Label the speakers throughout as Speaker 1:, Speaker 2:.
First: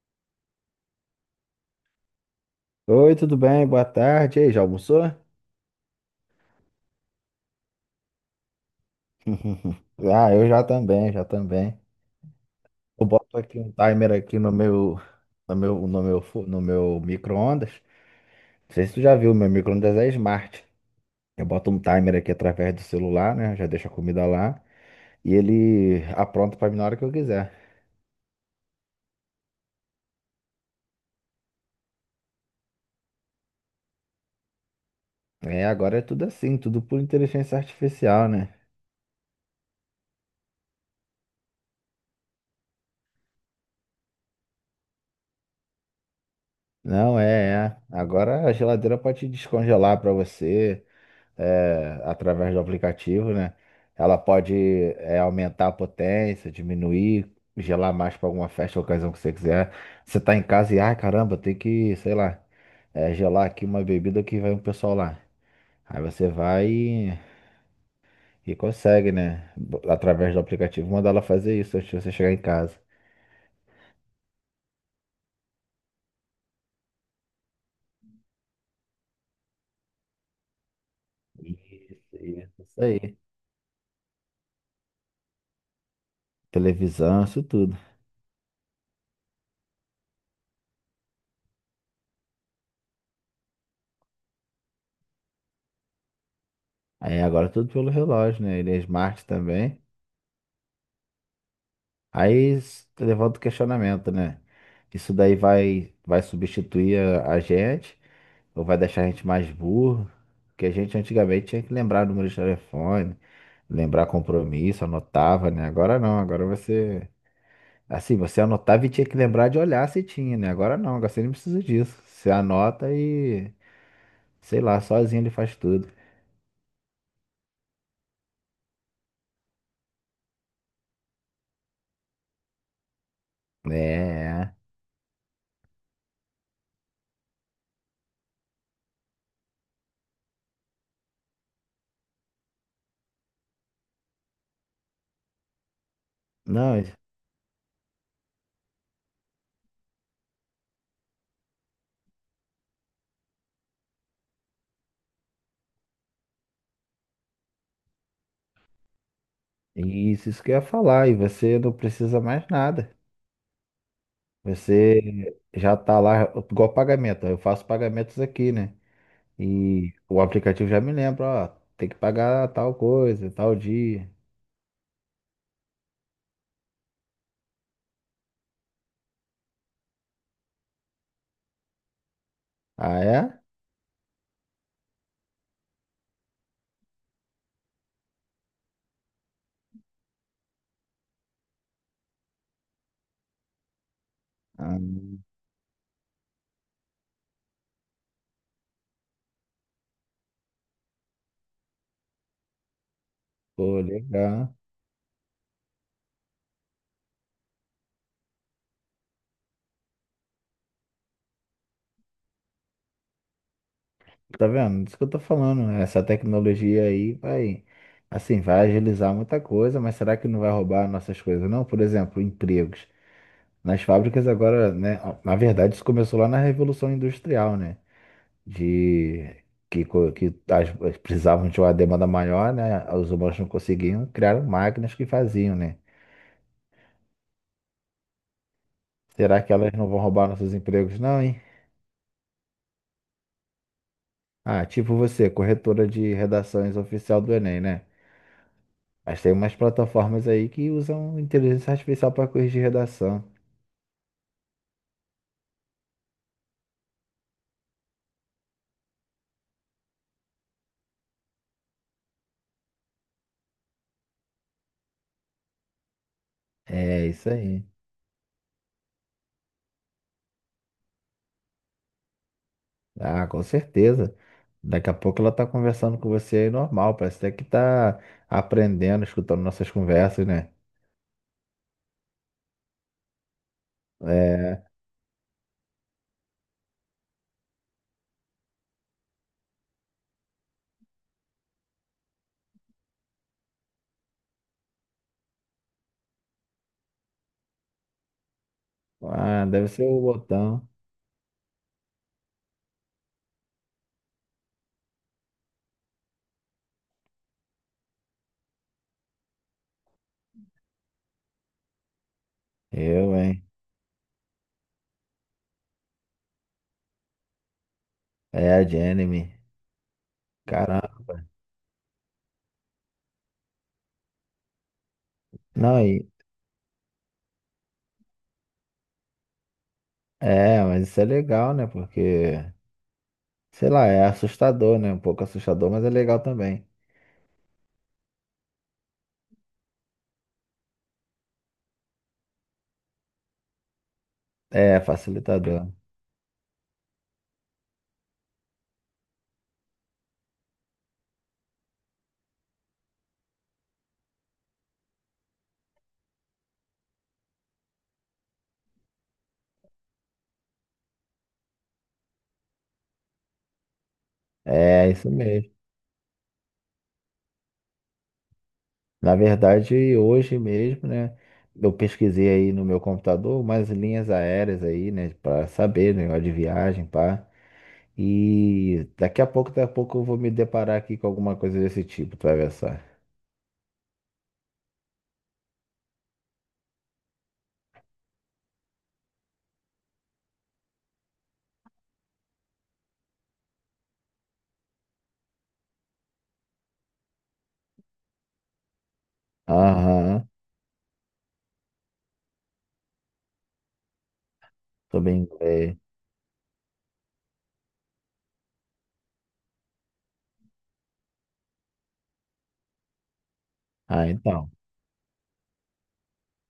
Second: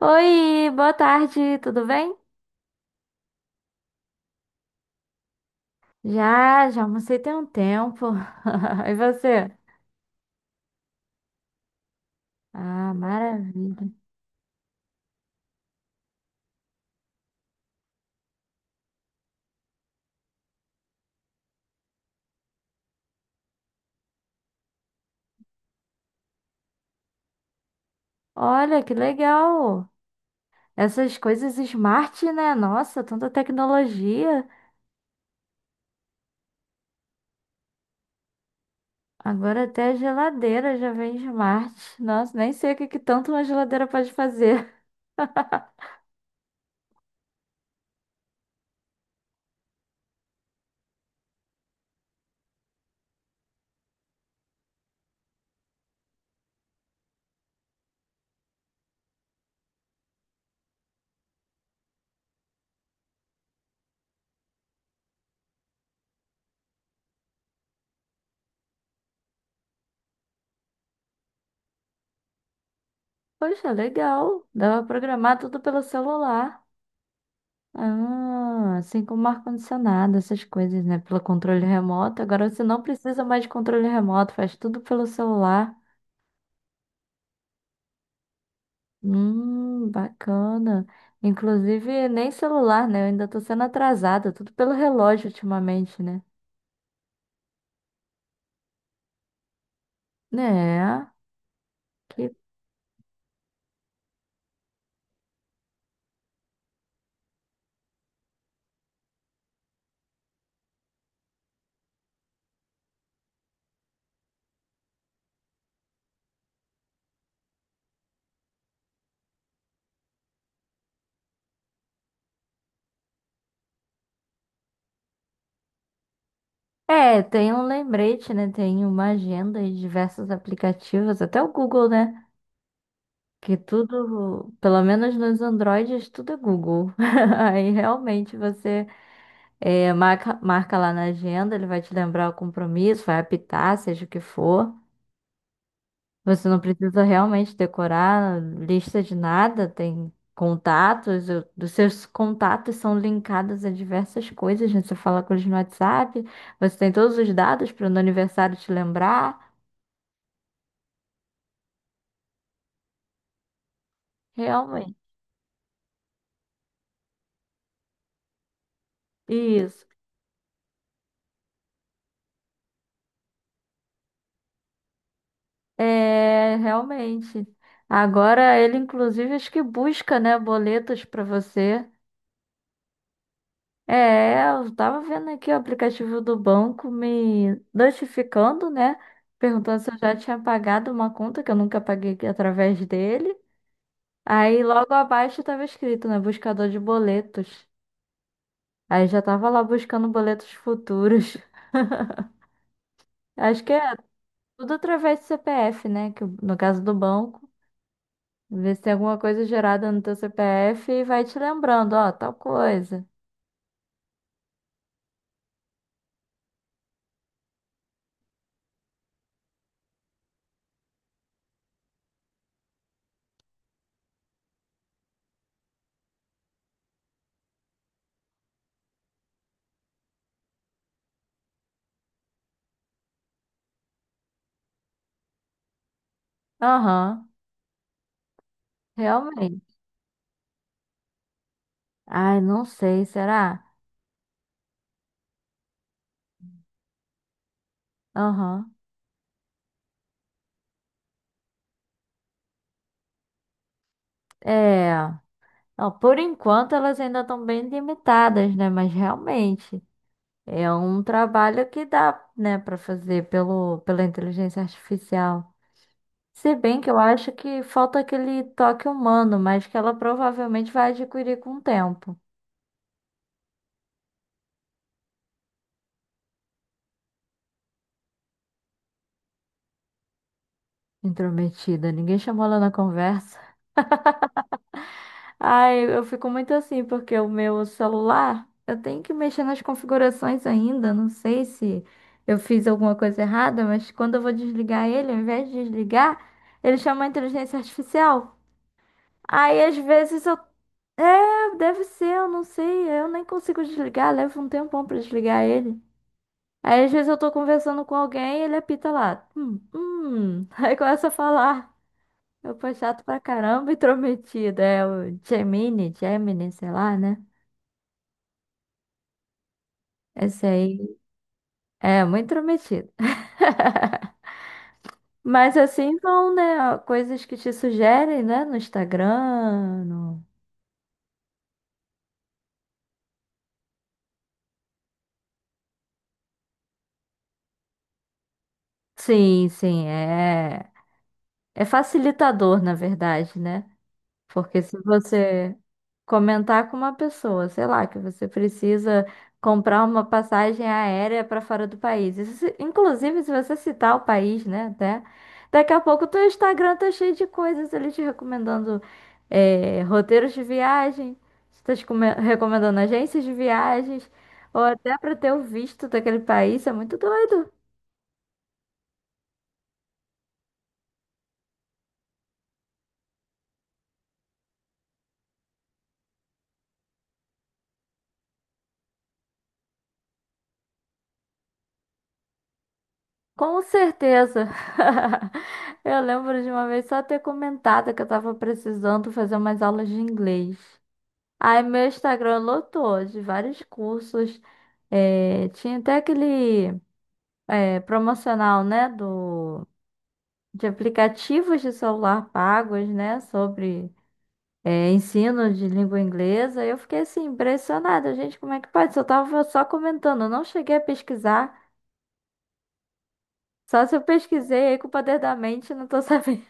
Speaker 1: Oi, boa tarde, tudo bem?
Speaker 2: Oi, tudo bem? Boa tarde. E aí, já almoçou?
Speaker 1: Já almocei tem um tempo. E você?
Speaker 2: Ah, eu já também, já também.
Speaker 1: Ah,
Speaker 2: Eu boto aqui um
Speaker 1: maravilha.
Speaker 2: timer aqui no meu, no meu, no meu, fu- no meu micro-ondas. Não sei se tu já viu, meu micro-ondas é smart. Eu boto um timer aqui através do celular, né? Já deixo a comida lá e ele apronta pra mim na hora que eu quiser.
Speaker 1: Olha, que legal. Essas coisas smart, né? Nossa, tanta tecnologia.
Speaker 2: É, agora é tudo assim, tudo por inteligência artificial, né?
Speaker 1: Agora até a geladeira já vem smart. Nossa, nem sei o que que tanto uma geladeira pode fazer.
Speaker 2: Não, é, é. Agora a geladeira pode descongelar pra você. Através do aplicativo, né? Ela pode aumentar a potência, diminuir, gelar mais para alguma festa, ocasião que você quiser. Você tá em casa e, ai caramba, tem que, sei lá, gelar aqui uma bebida que vai um pessoal lá. Aí você vai e consegue, né? Através do aplicativo, mandar ela fazer isso antes de você chegar em casa.
Speaker 1: Poxa, legal. Dá pra programar tudo pelo celular. Ah, assim como ar-condicionado, essas coisas, né? Pelo controle
Speaker 2: Isso,
Speaker 1: remoto. Agora você
Speaker 2: isso,
Speaker 1: não
Speaker 2: isso aí.
Speaker 1: precisa mais de controle remoto, faz tudo pelo celular.
Speaker 2: Televisão, isso tudo.
Speaker 1: Bacana. Inclusive, nem celular, né? Eu ainda tô sendo atrasada, tudo pelo relógio ultimamente, né?
Speaker 2: Aí agora tudo pelo relógio, né? Ele é smart também.
Speaker 1: Né? Que...
Speaker 2: Levanta o questionamento, né? Isso daí vai, vai substituir a gente ou vai deixar a gente mais burro? Porque a gente antigamente tinha que lembrar o número de telefone, lembrar compromisso, anotava, né? Agora não, agora você. Assim, você anotava e tinha que lembrar de olhar se tinha, né? Agora não, agora você não precisa disso. Você anota e, sei lá, sozinho ele faz tudo.
Speaker 1: É, tem um lembrete, né? Tem uma agenda e diversos aplicativos, até o Google, né? Que
Speaker 2: É,
Speaker 1: tudo,
Speaker 2: é.
Speaker 1: pelo menos nos Androids, tudo é Google. Aí realmente você. É, marca lá na agenda, ele vai te lembrar o compromisso, vai apitar, seja o que for. Você não
Speaker 2: Não,
Speaker 1: precisa realmente decorar lista de nada, tem contatos, os seus contatos são linkados a diversas coisas, né? Você fala com eles no WhatsApp, você tem todos os dados para no aniversário te lembrar.
Speaker 2: isso que eu ia falar, e você não precisa mais nada.
Speaker 1: Realmente.
Speaker 2: Você já tá lá, igual pagamento. Eu faço pagamentos aqui, né?
Speaker 1: Isso.
Speaker 2: E o aplicativo já me lembra, ó, tem que pagar tal coisa, tal dia.
Speaker 1: É, realmente. Agora ele, inclusive, acho que busca, né, boletos para você.
Speaker 2: Ah, é?
Speaker 1: É, eu tava vendo aqui o aplicativo do banco me notificando, né? Perguntando se eu já tinha pagado uma conta que eu nunca paguei através dele. Aí
Speaker 2: Ah,
Speaker 1: logo abaixo tava escrito, né? Buscador de boletos. Aí já tava lá buscando boletos futuros. Acho que
Speaker 2: pô,
Speaker 1: é
Speaker 2: legal.
Speaker 1: tudo através do CPF, né? Que no caso do banco, vê se tem alguma coisa gerada no teu CPF e vai te lembrando, ó, tal coisa.
Speaker 2: Tá vendo? Isso que eu tô falando, né? Essa tecnologia aí vai, assim, vai agilizar muita coisa, mas será que não vai roubar nossas coisas, não? Por exemplo, empregos. Nas fábricas agora, né? Na verdade, isso começou lá na Revolução Industrial, né? De que, que as precisavam de uma demanda maior, né? Os humanos não conseguiam, criaram máquinas que faziam, né?
Speaker 1: Aham,
Speaker 2: Será que elas
Speaker 1: realmente.
Speaker 2: não vão roubar nossos empregos, não, hein?
Speaker 1: Ai, não sei, será?
Speaker 2: Ah, tipo você, corretora de redações oficial do Enem, né?
Speaker 1: Aham.
Speaker 2: Mas tem umas plataformas aí que usam inteligência artificial para corrigir redação.
Speaker 1: É, ó, por enquanto elas ainda estão bem limitadas, né? Mas realmente é um trabalho que dá, né, para fazer pela inteligência artificial. Se bem que eu
Speaker 2: É isso
Speaker 1: acho que
Speaker 2: aí.
Speaker 1: falta aquele toque humano, mas que ela provavelmente vai adquirir com o tempo.
Speaker 2: Ah, com certeza. Daqui a pouco ela tá conversando com você aí normal, parece até que tá aprendendo, escutando nossas conversas, né?
Speaker 1: Intrometida, ninguém chamou ela na conversa.
Speaker 2: É.
Speaker 1: Ai, eu fico muito assim, porque o meu celular, eu tenho que mexer nas configurações ainda. Não sei se eu fiz alguma coisa errada, mas quando eu vou desligar ele, ao invés de desligar, ele chama a inteligência artificial.
Speaker 2: Ah,
Speaker 1: Aí
Speaker 2: deve
Speaker 1: às
Speaker 2: ser o
Speaker 1: vezes eu.
Speaker 2: botão.
Speaker 1: É, deve ser, eu não sei. Eu nem consigo desligar, leva um tempão pra desligar ele. Aí às vezes eu tô conversando com alguém e ele apita lá. Aí começa a falar. Eu fui chato
Speaker 2: Eu,
Speaker 1: pra
Speaker 2: hein?
Speaker 1: caramba, intrometida. É o Gemini, sei lá, né?
Speaker 2: É a de anime.
Speaker 1: Esse aí
Speaker 2: Caramba.
Speaker 1: é muito intrometido. Mas
Speaker 2: Não,
Speaker 1: assim
Speaker 2: e...
Speaker 1: vão, né? Coisas que te sugerem, né? No Instagram.
Speaker 2: É, mas isso é legal, né? Porque, sei lá, é assustador, né? Um pouco assustador, mas é legal também.
Speaker 1: Sim, sim, é. É facilitador, na verdade, né? Porque se
Speaker 2: É,
Speaker 1: você
Speaker 2: facilitador.
Speaker 1: comentar com uma pessoa, sei lá, que você precisa comprar uma passagem aérea para fora do país. Inclusive, se você citar o país, né, até, daqui a pouco o teu Instagram tá cheio de coisas ali te recomendando roteiros de viagem, você tá recomendando agências de viagens, ou
Speaker 2: É,
Speaker 1: até
Speaker 2: isso
Speaker 1: para ter o
Speaker 2: mesmo.
Speaker 1: visto daquele país, isso é muito doido.
Speaker 2: Na verdade, hoje mesmo, né? Eu pesquisei aí no meu computador umas linhas aéreas aí, né? Pra saber, né? De viagem, pá. E daqui a pouco eu vou me deparar aqui com alguma coisa desse tipo, tu vai ver só.
Speaker 1: Com certeza. Eu lembro de uma vez só ter comentado que eu tava precisando fazer umas aulas de inglês. Aí meu Instagram lotou de vários cursos. É, tinha até aquele promocional, né, do,
Speaker 2: Aham,
Speaker 1: de aplicativos de celular pagos, né, sobre
Speaker 2: tô bem,
Speaker 1: ensino de
Speaker 2: é.
Speaker 1: língua inglesa. Eu fiquei assim, impressionada. Gente, como é que pode? Eu tava só comentando, eu não cheguei a pesquisar. Só se eu
Speaker 2: Ah, então.
Speaker 1: pesquisei aí com o poder da mente, não tô sabendo.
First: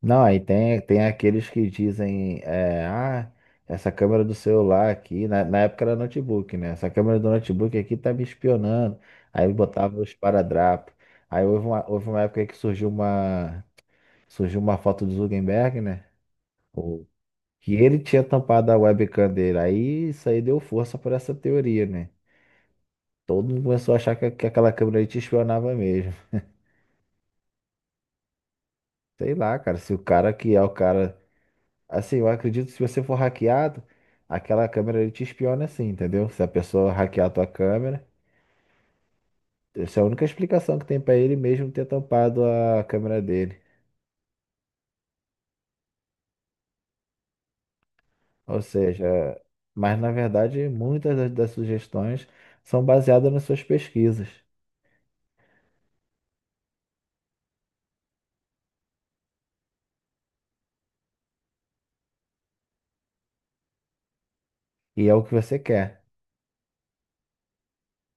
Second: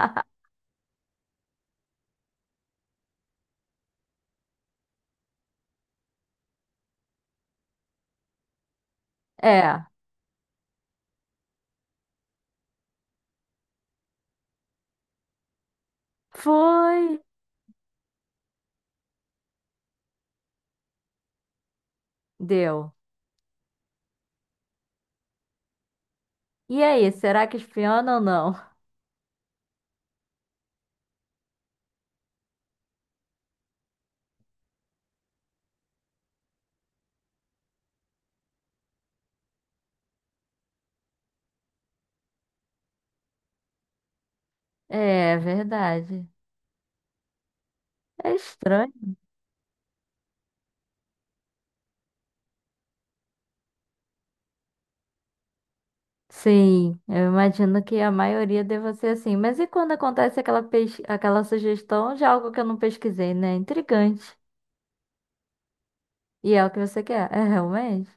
Speaker 2: Não, aí tem, tem aqueles que dizem, é, ah, essa câmera do celular aqui, na época era notebook, né? Essa câmera do notebook aqui tá me espionando. Aí
Speaker 1: É,
Speaker 2: botava os esparadrapo. Aí houve uma época que surgiu uma foto do Zuckerberg, né?
Speaker 1: foi,
Speaker 2: O, que ele tinha tampado a webcam dele. Aí isso aí deu força para essa teoria, né?
Speaker 1: deu.
Speaker 2: Todo mundo começou a achar que aquela câmera aí te espionava mesmo.
Speaker 1: E aí, será que espiona ou não?
Speaker 2: Sei lá, cara, se o cara que é o cara. Assim, eu acredito que se você for hackeado, aquela câmera ele te espiona assim, entendeu? Se a pessoa hackear a tua câmera, essa é a única explicação que tem pra ele mesmo ter tampado a câmera dele.
Speaker 1: É, verdade. É
Speaker 2: Ou
Speaker 1: estranho.
Speaker 2: seja, mas na verdade muitas das sugestões são baseadas nas suas pesquisas.
Speaker 1: Sim, eu imagino que a maioria deva ser assim. Mas e quando acontece aquela, aquela sugestão de algo que eu não pesquisei, né? Intrigante.
Speaker 2: E é o que você quer,
Speaker 1: E é o que você quer? É realmente?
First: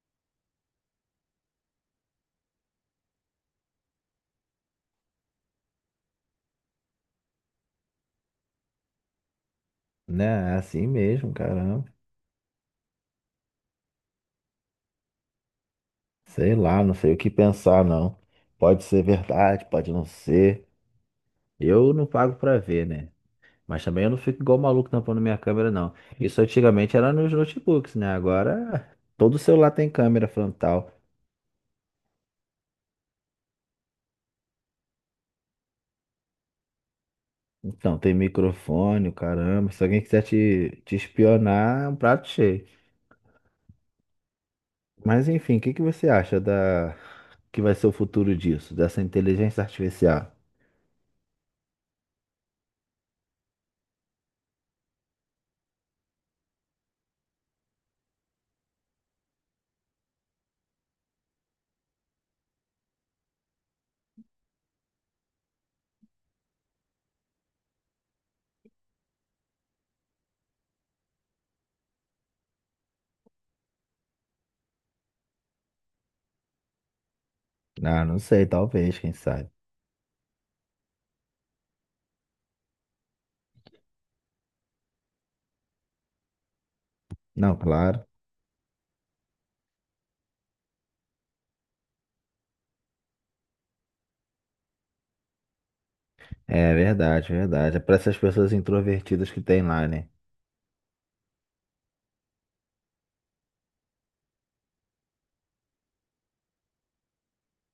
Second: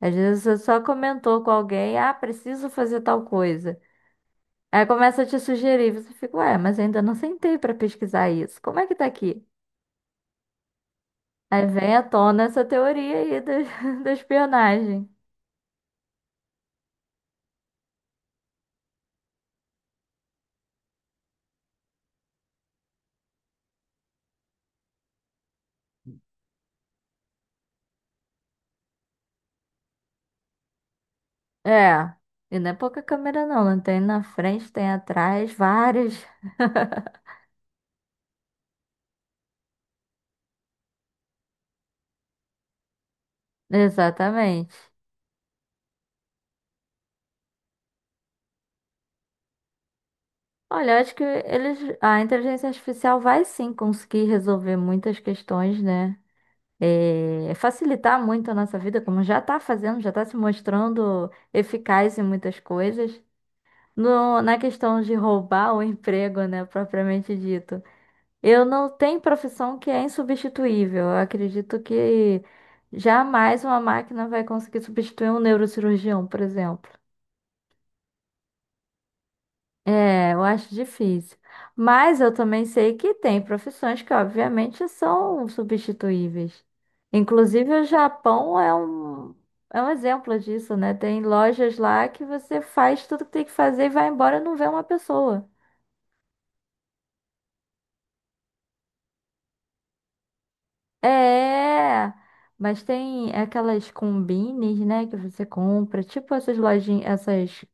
Speaker 1: Às vezes você só comentou com alguém, ah, preciso fazer tal coisa. Aí começa a te sugerir, você fica, ué, mas eu ainda não sentei para pesquisar isso. Como é que tá aqui?
Speaker 2: né? É assim mesmo,
Speaker 1: Aí
Speaker 2: caramba.
Speaker 1: vem à tona essa teoria aí da, da espionagem.
Speaker 2: Sei lá, não sei o que pensar, não. Pode ser verdade, pode não ser. Eu não pago pra ver, né? Mas também eu não fico igual maluco tampando minha câmera, não. Isso antigamente era nos notebooks, né? Agora todo celular tem câmera frontal.
Speaker 1: É. E não é pouca câmera, não. Não tem na frente, tem atrás, várias.
Speaker 2: Então, tem microfone, o caramba. Se alguém quiser te espionar, é um prato cheio.
Speaker 1: Exatamente.
Speaker 2: Mas enfim, o que que você acha da que vai ser o futuro disso, dessa inteligência artificial?
Speaker 1: Olha, acho que eles, a inteligência artificial vai sim conseguir resolver muitas questões, né? É, facilitar muito a nossa vida, como já está fazendo, já está se mostrando eficaz em muitas coisas. Na questão de roubar o emprego, né, propriamente dito. Eu não tenho profissão que é insubstituível. Eu acredito que jamais uma máquina vai conseguir substituir um neurocirurgião, por exemplo.
Speaker 2: Ah, não sei, talvez, quem sabe.
Speaker 1: É, eu acho difícil. Mas eu também sei que tem profissões que, obviamente, são substituíveis.
Speaker 2: Não,
Speaker 1: Inclusive, o
Speaker 2: claro.
Speaker 1: É um exemplo disso, né? Tem lojas lá que você faz tudo que tem que fazer e vai embora e não vê uma pessoa.
Speaker 2: É verdade, verdade. É para essas pessoas introvertidas que tem lá, né?
Speaker 1: É, mas tem aquelas combines, né, que você compra, tipo essas lojinhas, essas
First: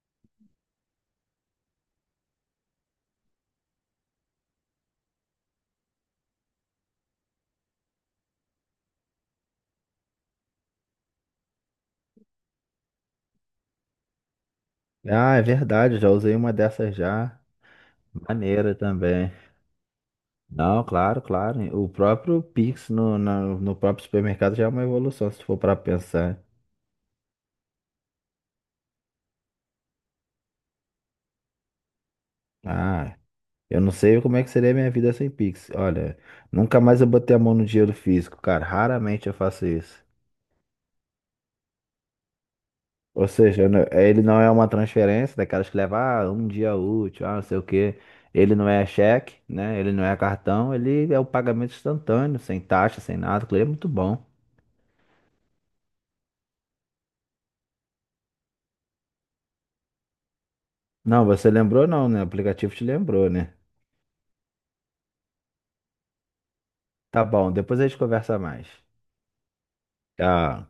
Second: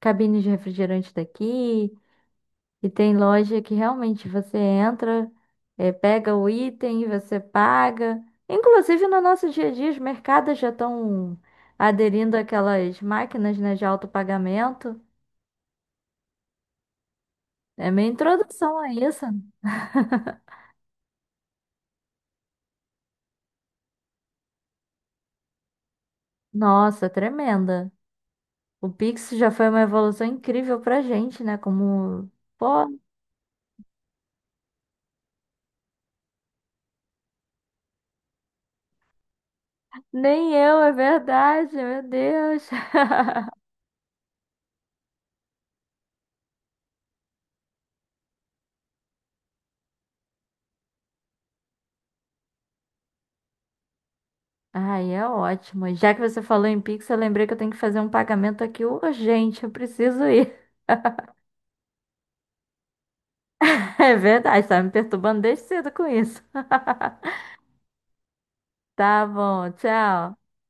Speaker 1: cabines de refrigerante daqui. E tem loja que realmente você entra, pega o item, você paga. Inclusive no nosso dia a dia, os mercados já estão aderindo àquelas máquinas, né, de autopagamento.
Speaker 2: Ah, é verdade, já usei uma dessas já.
Speaker 1: É minha
Speaker 2: Maneira
Speaker 1: introdução a isso.
Speaker 2: também. Não, claro, claro. O próprio Pix no próprio supermercado já é uma evolução, se for para pensar.
Speaker 1: Nossa, tremenda. O Pix já foi uma evolução incrível pra gente, né? Como, pô,
Speaker 2: Ah, eu não sei como é que seria a minha vida sem Pix. Olha, nunca mais eu botei a mão no dinheiro físico, cara. Raramente eu faço isso.
Speaker 1: nem eu, é verdade, meu Deus.
Speaker 2: Ou seja, eu ele não é uma transferência daquelas que leva um dia útil, ah, não sei o quê. Ele não é cheque, né? Ele não é cartão, ele é o pagamento instantâneo, sem taxa, sem nada. Aquilo é muito bom.
Speaker 1: Ai, é ótimo. Já que você falou em Pix, eu lembrei que eu tenho que fazer um pagamento aqui urgente. Eu preciso ir.
Speaker 2: Não, você lembrou não, né? O aplicativo te lembrou, né?
Speaker 1: É verdade, tá me perturbando desde cedo com isso.
Speaker 2: Tá bom, depois a gente conversa mais.
Speaker 1: Tá bom, tchau.
Speaker 2: Ah,